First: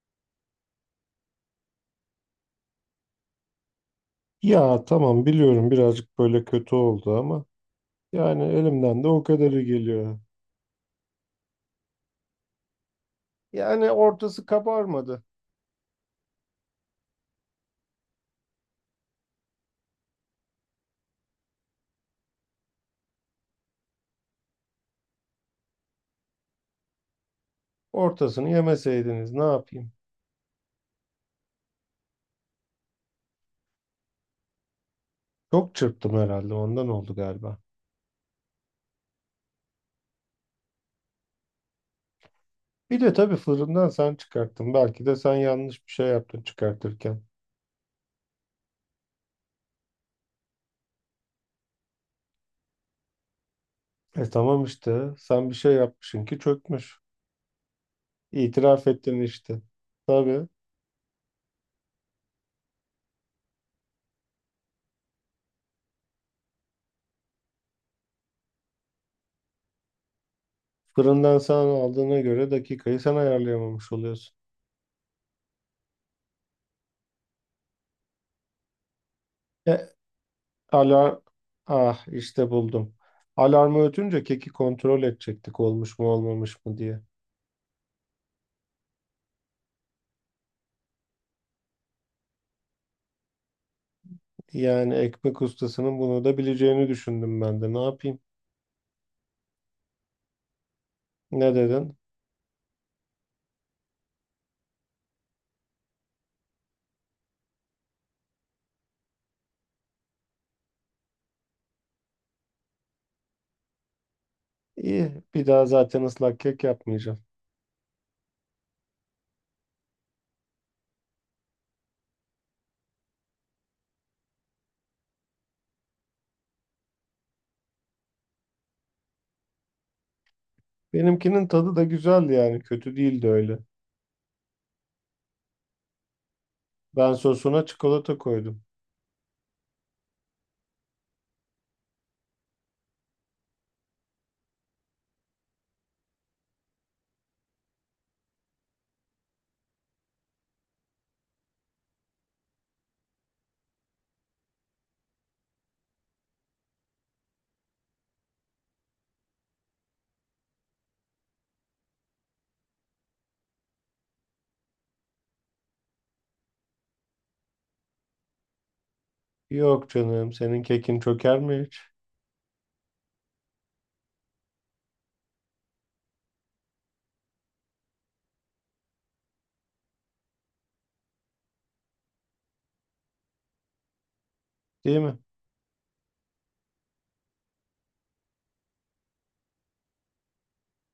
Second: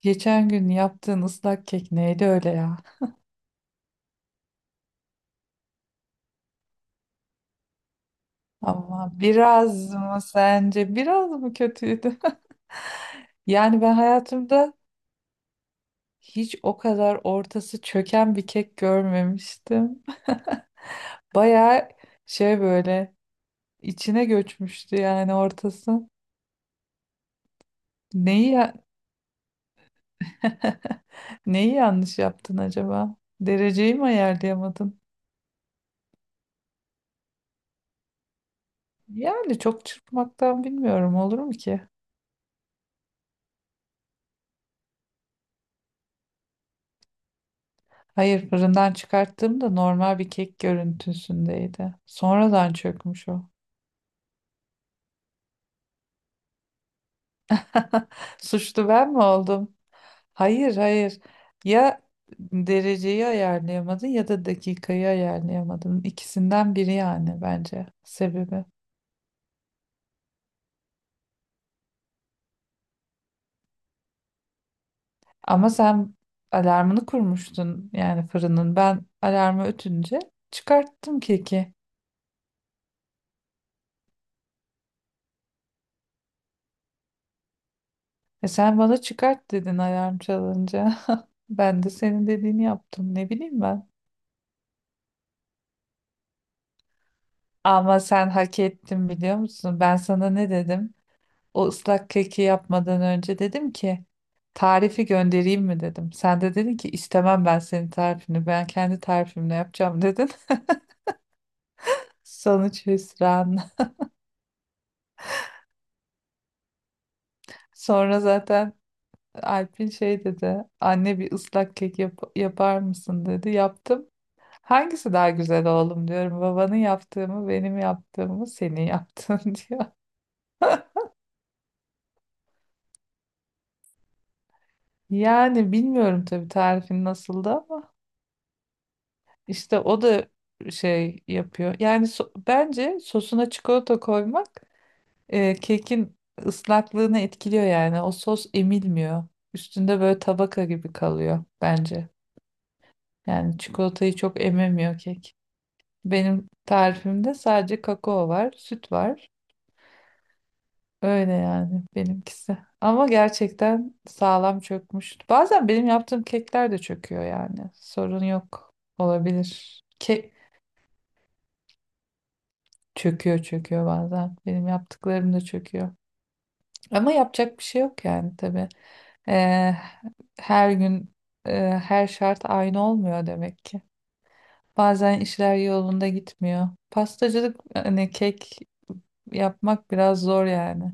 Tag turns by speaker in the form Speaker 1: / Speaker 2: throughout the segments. Speaker 1: Geçen gün yaptığın ıslak kek neydi öyle ya?
Speaker 2: Ya tamam biliyorum birazcık böyle kötü oldu ama yani elimden de
Speaker 1: Ama
Speaker 2: o kadarı
Speaker 1: biraz mı
Speaker 2: geliyor.
Speaker 1: sence biraz mı kötüydü? Yani
Speaker 2: Yani
Speaker 1: ben
Speaker 2: ortası
Speaker 1: hayatımda
Speaker 2: kabarmadı.
Speaker 1: hiç o kadar ortası çöken bir kek görmemiştim. Bayağı şey böyle içine göçmüştü yani ortası.
Speaker 2: Ortasını
Speaker 1: Neyi ya-
Speaker 2: yemeseydiniz ne yapayım?
Speaker 1: neyi yanlış yaptın acaba? Dereceyi mi ayarlayamadın?
Speaker 2: Çok çırptım herhalde ondan oldu galiba.
Speaker 1: Yani çok çırpmaktan bilmiyorum olur mu ki?
Speaker 2: Bir de tabii fırından sen çıkarttın. Belki de sen yanlış bir şey yaptın çıkartırken.
Speaker 1: Hayır fırından çıkarttığımda normal bir kek görüntüsündeydi. Sonradan çökmüş o.
Speaker 2: E tamam işte sen bir şey yapmışsın ki çökmüş. İtiraf
Speaker 1: Suçlu ben mi
Speaker 2: ettin işte.
Speaker 1: oldum?
Speaker 2: Tabii
Speaker 1: Hayır, hayır. Ya dereceyi ayarlayamadın ya da dakikayı ayarlayamadın. İkisinden biri yani bence sebebi.
Speaker 2: fırından sen aldığına göre dakikayı sen ayarlayamamış oluyorsun.
Speaker 1: Ama sen alarmını kurmuştun yani fırının. Ben alarmı
Speaker 2: E
Speaker 1: ötünce
Speaker 2: Alar
Speaker 1: çıkarttım keki.
Speaker 2: Ah işte buldum. Alarmı ötünce keki kontrol edecektik olmuş mu olmamış mı diye.
Speaker 1: E sen bana çıkart dedin alarm çalınca. Ben de senin dediğini yaptım. Ne bileyim ben.
Speaker 2: Yani ekmek ustasının bunu da bileceğini düşündüm ben de. Ne
Speaker 1: Ama
Speaker 2: yapayım?
Speaker 1: sen hak ettin biliyor musun? Ben sana ne dedim?
Speaker 2: Ne
Speaker 1: O
Speaker 2: dedin?
Speaker 1: ıslak keki yapmadan önce dedim ki tarifi göndereyim mi dedim. Sen de dedin ki istemem ben senin tarifini. Ben kendi tarifimle yapacağım dedin. Sonuç hüsran.
Speaker 2: İyi, bir daha zaten ıslak kek yapmayacağım.
Speaker 1: Sonra zaten Alp'in şey dedi. Anne bir ıslak kek yap yapar mısın dedi. Yaptım. Hangisi daha güzel oğlum diyorum. Babanın yaptığı mı benim yaptığım mı senin yaptığın diyor.
Speaker 2: Benimkinin tadı da güzeldi yani kötü değildi öyle.
Speaker 1: Yani bilmiyorum tabii tarifin
Speaker 2: Ben
Speaker 1: nasıldı.
Speaker 2: sosuna çikolata koydum.
Speaker 1: İşte o da şey yapıyor. Yani bence sosuna çikolata koymak kekin ıslaklığını etkiliyor yani. O sos emilmiyor. Üstünde böyle tabaka gibi kalıyor bence. Yani çikolatayı çok ememiyor kek. Benim tarifimde sadece kakao var, süt var. Öyle yani benimkisi. Ama gerçekten sağlam çökmüş. Bazen benim yaptığım kekler de çöküyor yani. Sorun yok. Olabilir.
Speaker 2: Yok canım, senin kekin çöker mi hiç?
Speaker 1: Çöküyor çöküyor bazen. Benim yaptıklarım da çöküyor. Ama yapacak bir şey yok yani tabii. Ee, her gün her şart aynı olmuyor demek ki.
Speaker 2: Değil mi?
Speaker 1: Bazen işler yolunda gitmiyor. Pastacılık hani kek yapmak biraz zor yani.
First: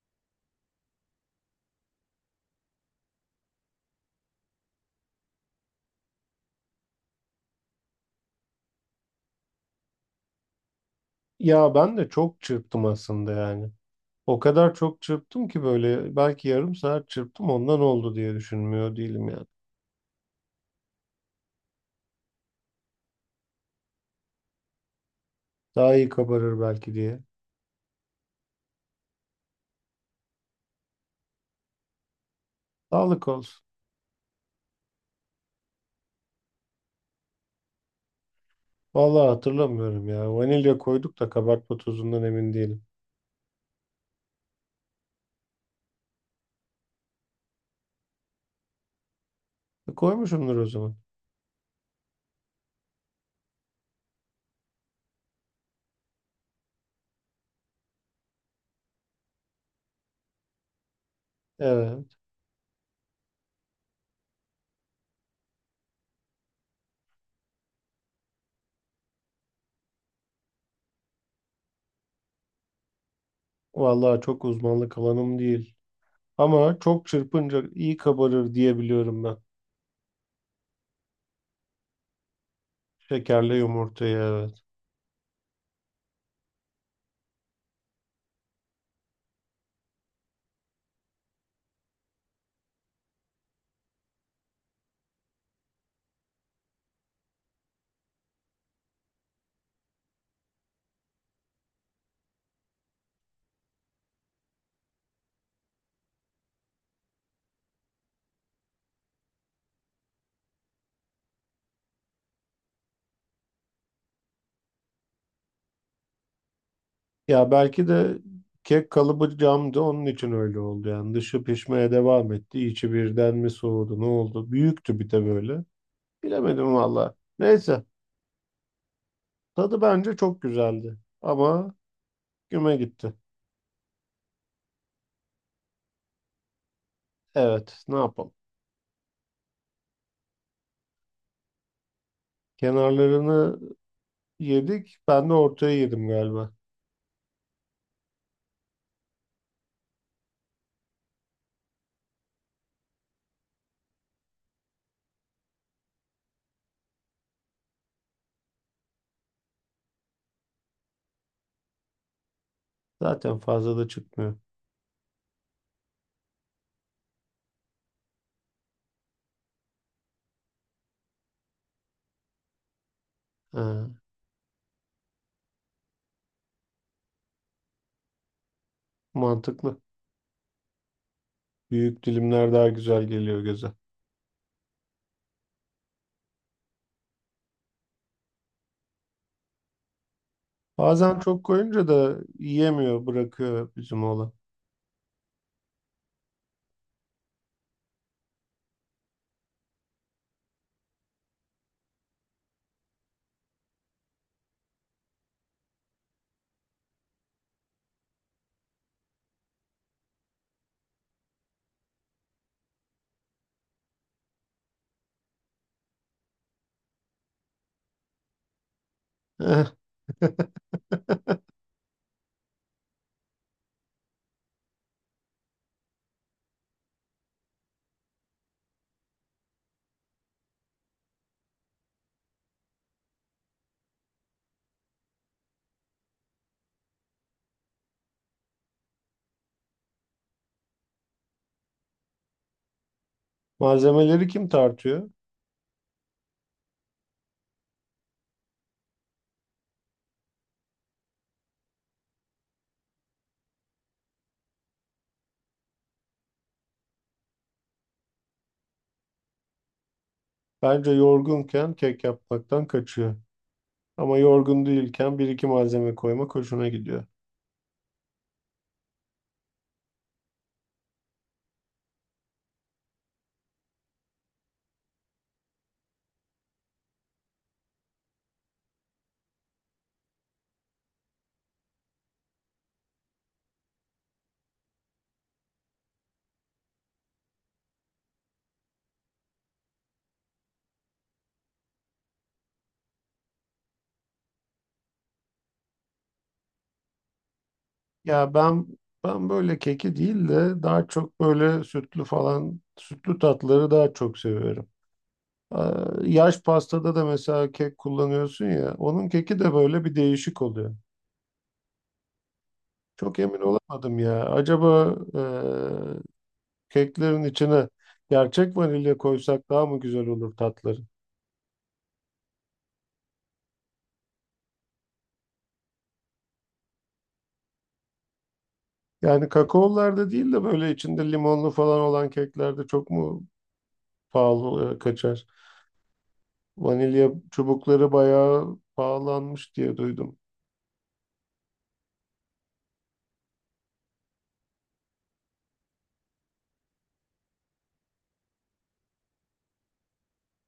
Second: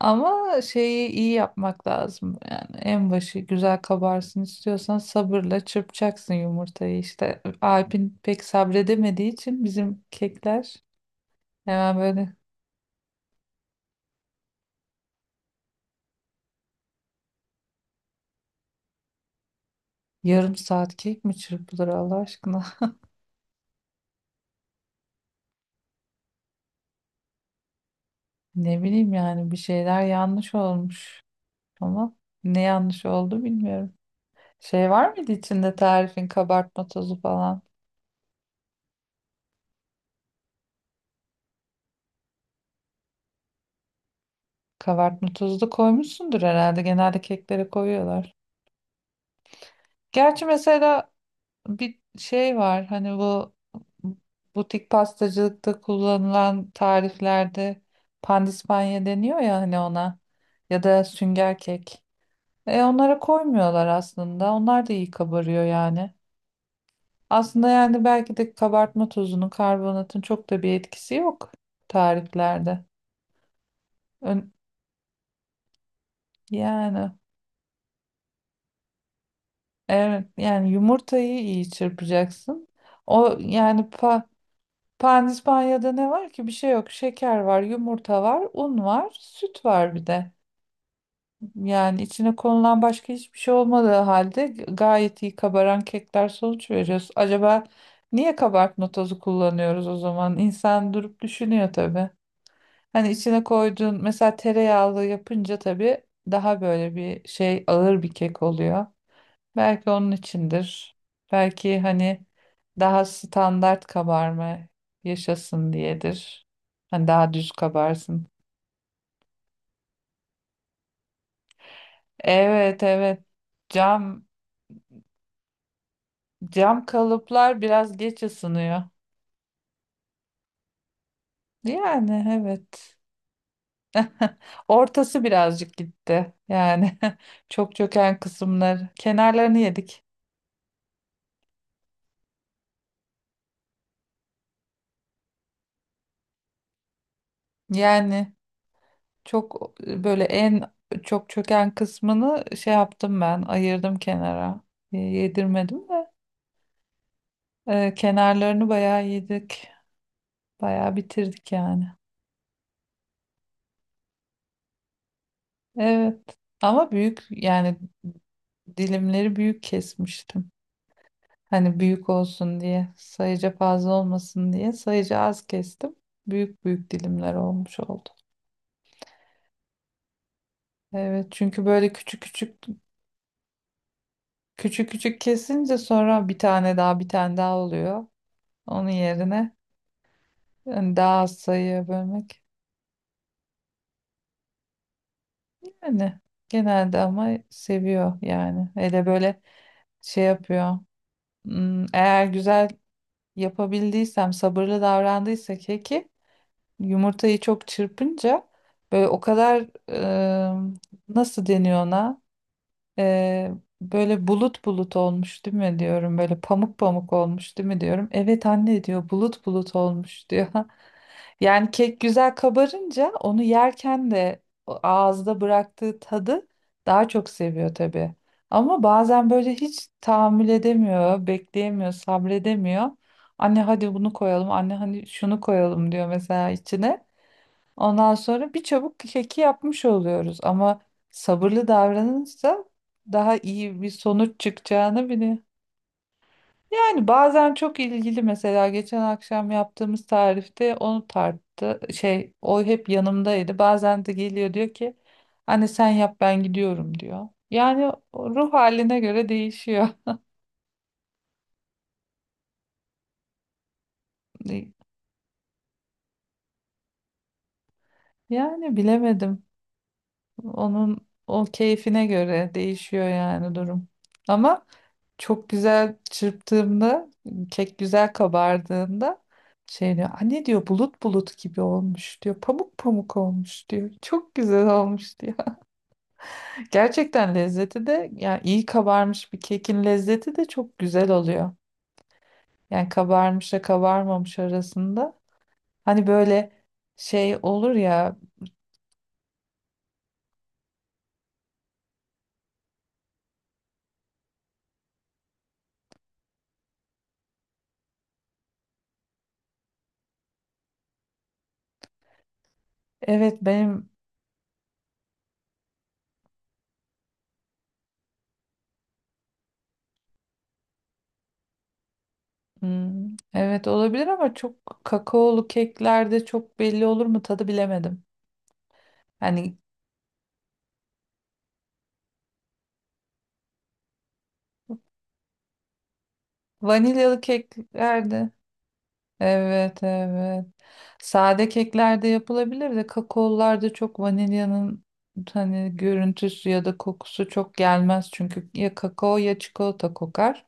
Speaker 1: Ama şeyi iyi yapmak lazım. Yani en başı güzel kabarsın istiyorsan sabırla çırpacaksın yumurtayı işte. Alp'in pek sabredemediği için bizim kekler
Speaker 2: Ya ben
Speaker 1: hemen
Speaker 2: de
Speaker 1: böyle.
Speaker 2: çok çırptım aslında yani. O kadar çok çırptım ki böyle belki yarım saat çırptım ondan oldu diye düşünmüyor değilim yani.
Speaker 1: Yarım saat kek mi çırpılır Allah aşkına?
Speaker 2: Daha iyi kabarır belki diye.
Speaker 1: Ne bileyim yani bir şeyler yanlış olmuş. Ama ne yanlış
Speaker 2: Sağlık
Speaker 1: oldu
Speaker 2: olsun.
Speaker 1: bilmiyorum. Şey var mıydı içinde tarifin kabartma tozu falan?
Speaker 2: Vallahi hatırlamıyorum ya. Vanilya koyduk da kabartma tozundan emin değilim.
Speaker 1: Kabartma tozu da koymuşsundur herhalde. Genelde keklere koyuyorlar. Gerçi
Speaker 2: Koymuşumdur o zaman.
Speaker 1: mesela bir şey var. Hani bu butik pastacılıkta kullanılan tariflerde pandispanya deniyor ya hani ona. Ya da sünger kek.
Speaker 2: Evet.
Speaker 1: E onlara koymuyorlar aslında. Onlar da iyi kabarıyor yani. Aslında yani belki de kabartma tozunun, karbonatın çok da bir etkisi yok tariflerde.
Speaker 2: Vallahi çok
Speaker 1: Ön-
Speaker 2: uzmanlık alanım değil. Ama çok
Speaker 1: yani
Speaker 2: çırpınca iyi kabarır diye biliyorum ben.
Speaker 1: evet yani yumurtayı iyi çırpacaksın. O
Speaker 2: Şekerle
Speaker 1: yani
Speaker 2: yumurtayı evet.
Speaker 1: pandispanya'da ne var ki? Bir şey yok. Şeker var, yumurta var, un var, süt var bir de. Yani içine konulan başka hiçbir şey olmadığı halde gayet iyi kabaran kekler sonuç veriyoruz. Acaba niye kabartma tozu kullanıyoruz o zaman? İnsan durup düşünüyor tabii. Hani içine koyduğun mesela tereyağlı yapınca tabii daha böyle bir şey ağır bir kek oluyor. Belki onun içindir. Belki hani daha standart kabarma yaşasın diyedir. Hani daha
Speaker 2: Ya
Speaker 1: düz
Speaker 2: belki de
Speaker 1: kabarsın.
Speaker 2: kek kalıbı camdı onun için öyle oldu yani. Dışı pişmeye devam etti.
Speaker 1: Evet,
Speaker 2: İçi
Speaker 1: evet.
Speaker 2: birden mi soğudu ne
Speaker 1: Cam
Speaker 2: oldu? Büyüktü bir de böyle. Bilemedim
Speaker 1: Cam
Speaker 2: valla.
Speaker 1: kalıplar
Speaker 2: Neyse.
Speaker 1: biraz geç ısınıyor.
Speaker 2: Tadı bence çok güzeldi. Ama
Speaker 1: Yani
Speaker 2: güme
Speaker 1: evet.
Speaker 2: gitti.
Speaker 1: Ortası birazcık gitti. Yani çok
Speaker 2: Evet. Ne
Speaker 1: çöken
Speaker 2: yapalım?
Speaker 1: kısımlar. Kenarlarını yedik.
Speaker 2: Kenarlarını yedik. Ben de ortaya yedim galiba.
Speaker 1: Yani çok böyle en çok çöken kısmını şey yaptım ben. Ayırdım kenara. Yedirmedim de. Kenarlarını bayağı yedik. Bayağı bitirdik yani.
Speaker 2: Zaten fazla da çıkmıyor.
Speaker 1: Evet. Ama büyük yani dilimleri büyük kesmiştim. Hani büyük olsun diye, sayıca
Speaker 2: Ha,
Speaker 1: fazla olmasın diye sayıca az kestim. Büyük büyük dilimler olmuş oldu.
Speaker 2: mantıklı.
Speaker 1: Evet, çünkü böyle
Speaker 2: Büyük
Speaker 1: küçük
Speaker 2: dilimler
Speaker 1: küçük
Speaker 2: daha güzel geliyor göze.
Speaker 1: küçük küçük kesince sonra bir tane daha bir tane daha oluyor. Onun yerine hani
Speaker 2: Bazen
Speaker 1: daha az
Speaker 2: çok koyunca
Speaker 1: sayıya
Speaker 2: da
Speaker 1: bölmek.
Speaker 2: yiyemiyor, bırakıyor bizim oğlan.
Speaker 1: Yani genelde ama seviyor yani. Hele böyle şey yapıyor. Eğer güzel yapabildiysem, sabırlı davrandıysa keki yumurtayı çok çırpınca böyle o kadar e, nasıl deniyor ona? E, böyle bulut bulut olmuş değil mi diyorum. Böyle pamuk pamuk olmuş değil mi diyorum. Evet anne diyor bulut bulut olmuş diyor. Yani kek güzel kabarınca onu yerken de o ağızda bıraktığı tadı daha çok seviyor tabii. Ama bazen böyle hiç tahammül edemiyor, bekleyemiyor, sabredemiyor. Anne hadi bunu koyalım, anne hani şunu koyalım diyor mesela içine. Ondan sonra bir çabuk keki yapmış oluyoruz ama sabırlı davranırsa daha iyi bir
Speaker 2: Malzemeleri
Speaker 1: sonuç
Speaker 2: kim tartıyor?
Speaker 1: çıkacağını bile. Yani bazen çok ilgili mesela geçen akşam yaptığımız tarifte onu tarttı. Şey o hep yanımdaydı. Bazen de geliyor diyor ki anne sen yap ben gidiyorum diyor. Yani o ruh haline göre değişiyor.
Speaker 2: Bence yorgunken kek yapmaktan kaçıyor. Ama yorgun değilken bir iki malzeme koymak hoşuna gidiyor.
Speaker 1: Yani bilemedim. Onun o keyfine göre değişiyor yani durum. Ama çok güzel çırptığımda kek güzel kabardığında şey diyor anne diyor bulut bulut gibi olmuş diyor pamuk pamuk olmuş diyor çok güzel olmuş diyor. Gerçekten lezzeti de yani iyi kabarmış bir kekin lezzeti de çok güzel oluyor yani kabarmışla kabarmamış arasında hani böyle şey olur ya.
Speaker 2: Ya ben böyle keki değil de daha çok böyle sütlü falan sütlü tatları daha çok seviyorum. Yaş pastada da mesela kek kullanıyorsun ya onun keki de böyle bir değişik oluyor. Çok emin
Speaker 1: Evet benim.
Speaker 2: olamadım ya. Acaba keklerin içine gerçek vanilya koysak daha mı güzel olur tatları?
Speaker 1: hmm, evet olabilir ama çok kakaolu keklerde çok belli olur mu tadı bilemedim.
Speaker 2: Yani
Speaker 1: Hani
Speaker 2: kakaolarda değil de böyle içinde limonlu falan olan keklerde çok mu pahalı kaçar? Vanilya
Speaker 1: vanilyalı
Speaker 2: çubukları
Speaker 1: keklerde
Speaker 2: bayağı pahalanmış diye
Speaker 1: evet,
Speaker 2: duydum.
Speaker 1: evet sade keklerde yapılabilir de kakaolularda çok vanilyanın hani görüntüsü ya da kokusu çok gelmez çünkü ya kakao ya çikolata kokar.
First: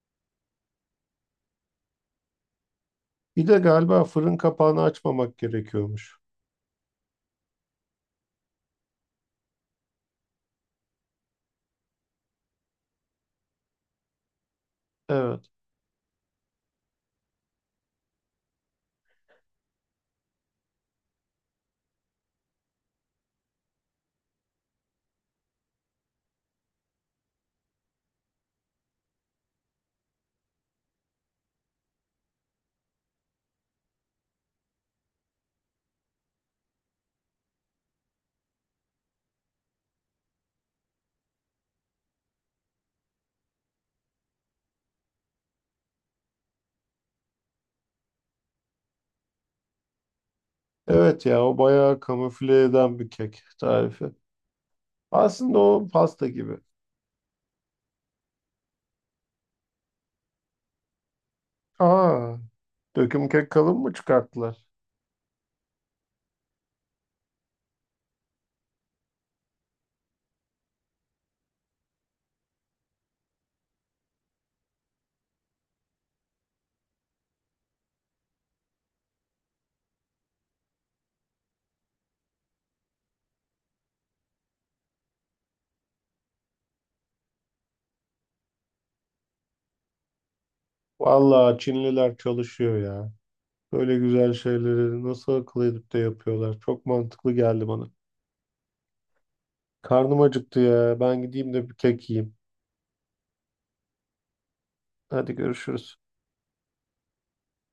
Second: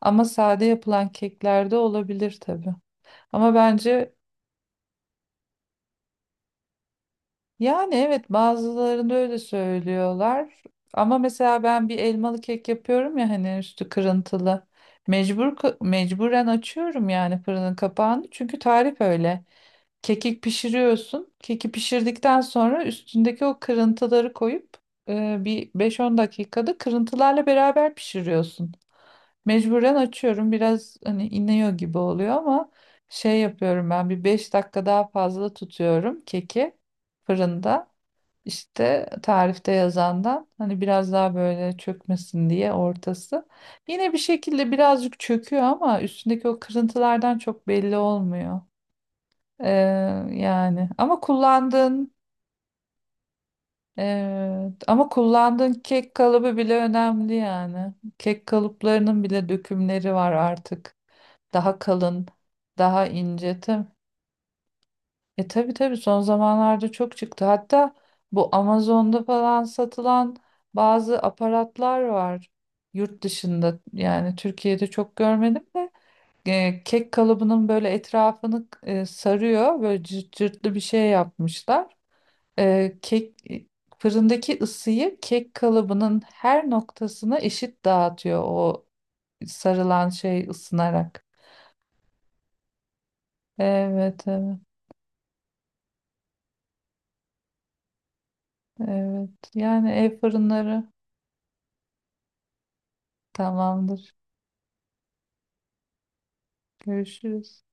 Speaker 1: Ama sade yapılan keklerde olabilir tabii.
Speaker 2: Bir
Speaker 1: Ama
Speaker 2: de galiba
Speaker 1: bence.
Speaker 2: fırın kapağını açmamak gerekiyormuş.
Speaker 1: Yani evet bazılarında öyle söylüyorlar. Ama mesela ben bir elmalı kek yapıyorum ya hani üstü kırıntılı.
Speaker 2: Evet.
Speaker 1: Mecburen açıyorum yani fırının kapağını. Çünkü tarif öyle. Kekik pişiriyorsun. Keki pişirdikten sonra üstündeki o kırıntıları koyup bir 5-10 dakikada kırıntılarla beraber pişiriyorsun. Mecburen açıyorum. Biraz hani iniyor gibi oluyor ama şey yapıyorum ben bir 5 dakika daha fazla tutuyorum keki fırında. İşte tarifte yazandan hani biraz daha böyle çökmesin diye ortası. Yine bir şekilde birazcık çöküyor ama üstündeki o kırıntılardan çok belli olmuyor. Ee, yani ama
Speaker 2: Evet ya o bayağı
Speaker 1: kullandığın
Speaker 2: kamufle eden bir kek tarifi.
Speaker 1: ama
Speaker 2: Aslında
Speaker 1: kullandığın
Speaker 2: o
Speaker 1: kek
Speaker 2: pasta
Speaker 1: kalıbı
Speaker 2: gibi.
Speaker 1: bile önemli yani. Kek kalıplarının bile dökümleri var artık. Daha kalın,
Speaker 2: Aa,
Speaker 1: daha
Speaker 2: döküm kek
Speaker 1: ince.
Speaker 2: kalın mı çıkarttılar?
Speaker 1: E tabii tabii son zamanlarda çok çıktı. Hatta bu Amazon'da falan satılan bazı aparatlar var yurt dışında. Yani Türkiye'de çok görmedim de kek kalıbının böyle etrafını sarıyor. Böyle cırt cırtlı bir şey yapmışlar. E, kek e, fırındaki ısıyı kek kalıbının her noktasına eşit dağıtıyor o sarılan şey ısınarak.
Speaker 2: Vallahi Çinliler çalışıyor ya. Böyle
Speaker 1: Evet,
Speaker 2: güzel
Speaker 1: evet,
Speaker 2: şeyleri nasıl akıl edip de yapıyorlar. Çok mantıklı geldi bana.
Speaker 1: evet. Yani
Speaker 2: Karnım
Speaker 1: ev
Speaker 2: acıktı
Speaker 1: fırınları
Speaker 2: ya. Ben gideyim de bir kek yiyeyim.
Speaker 1: tamamdır.
Speaker 2: Hadi görüşürüz.
Speaker 1: Görüşürüz.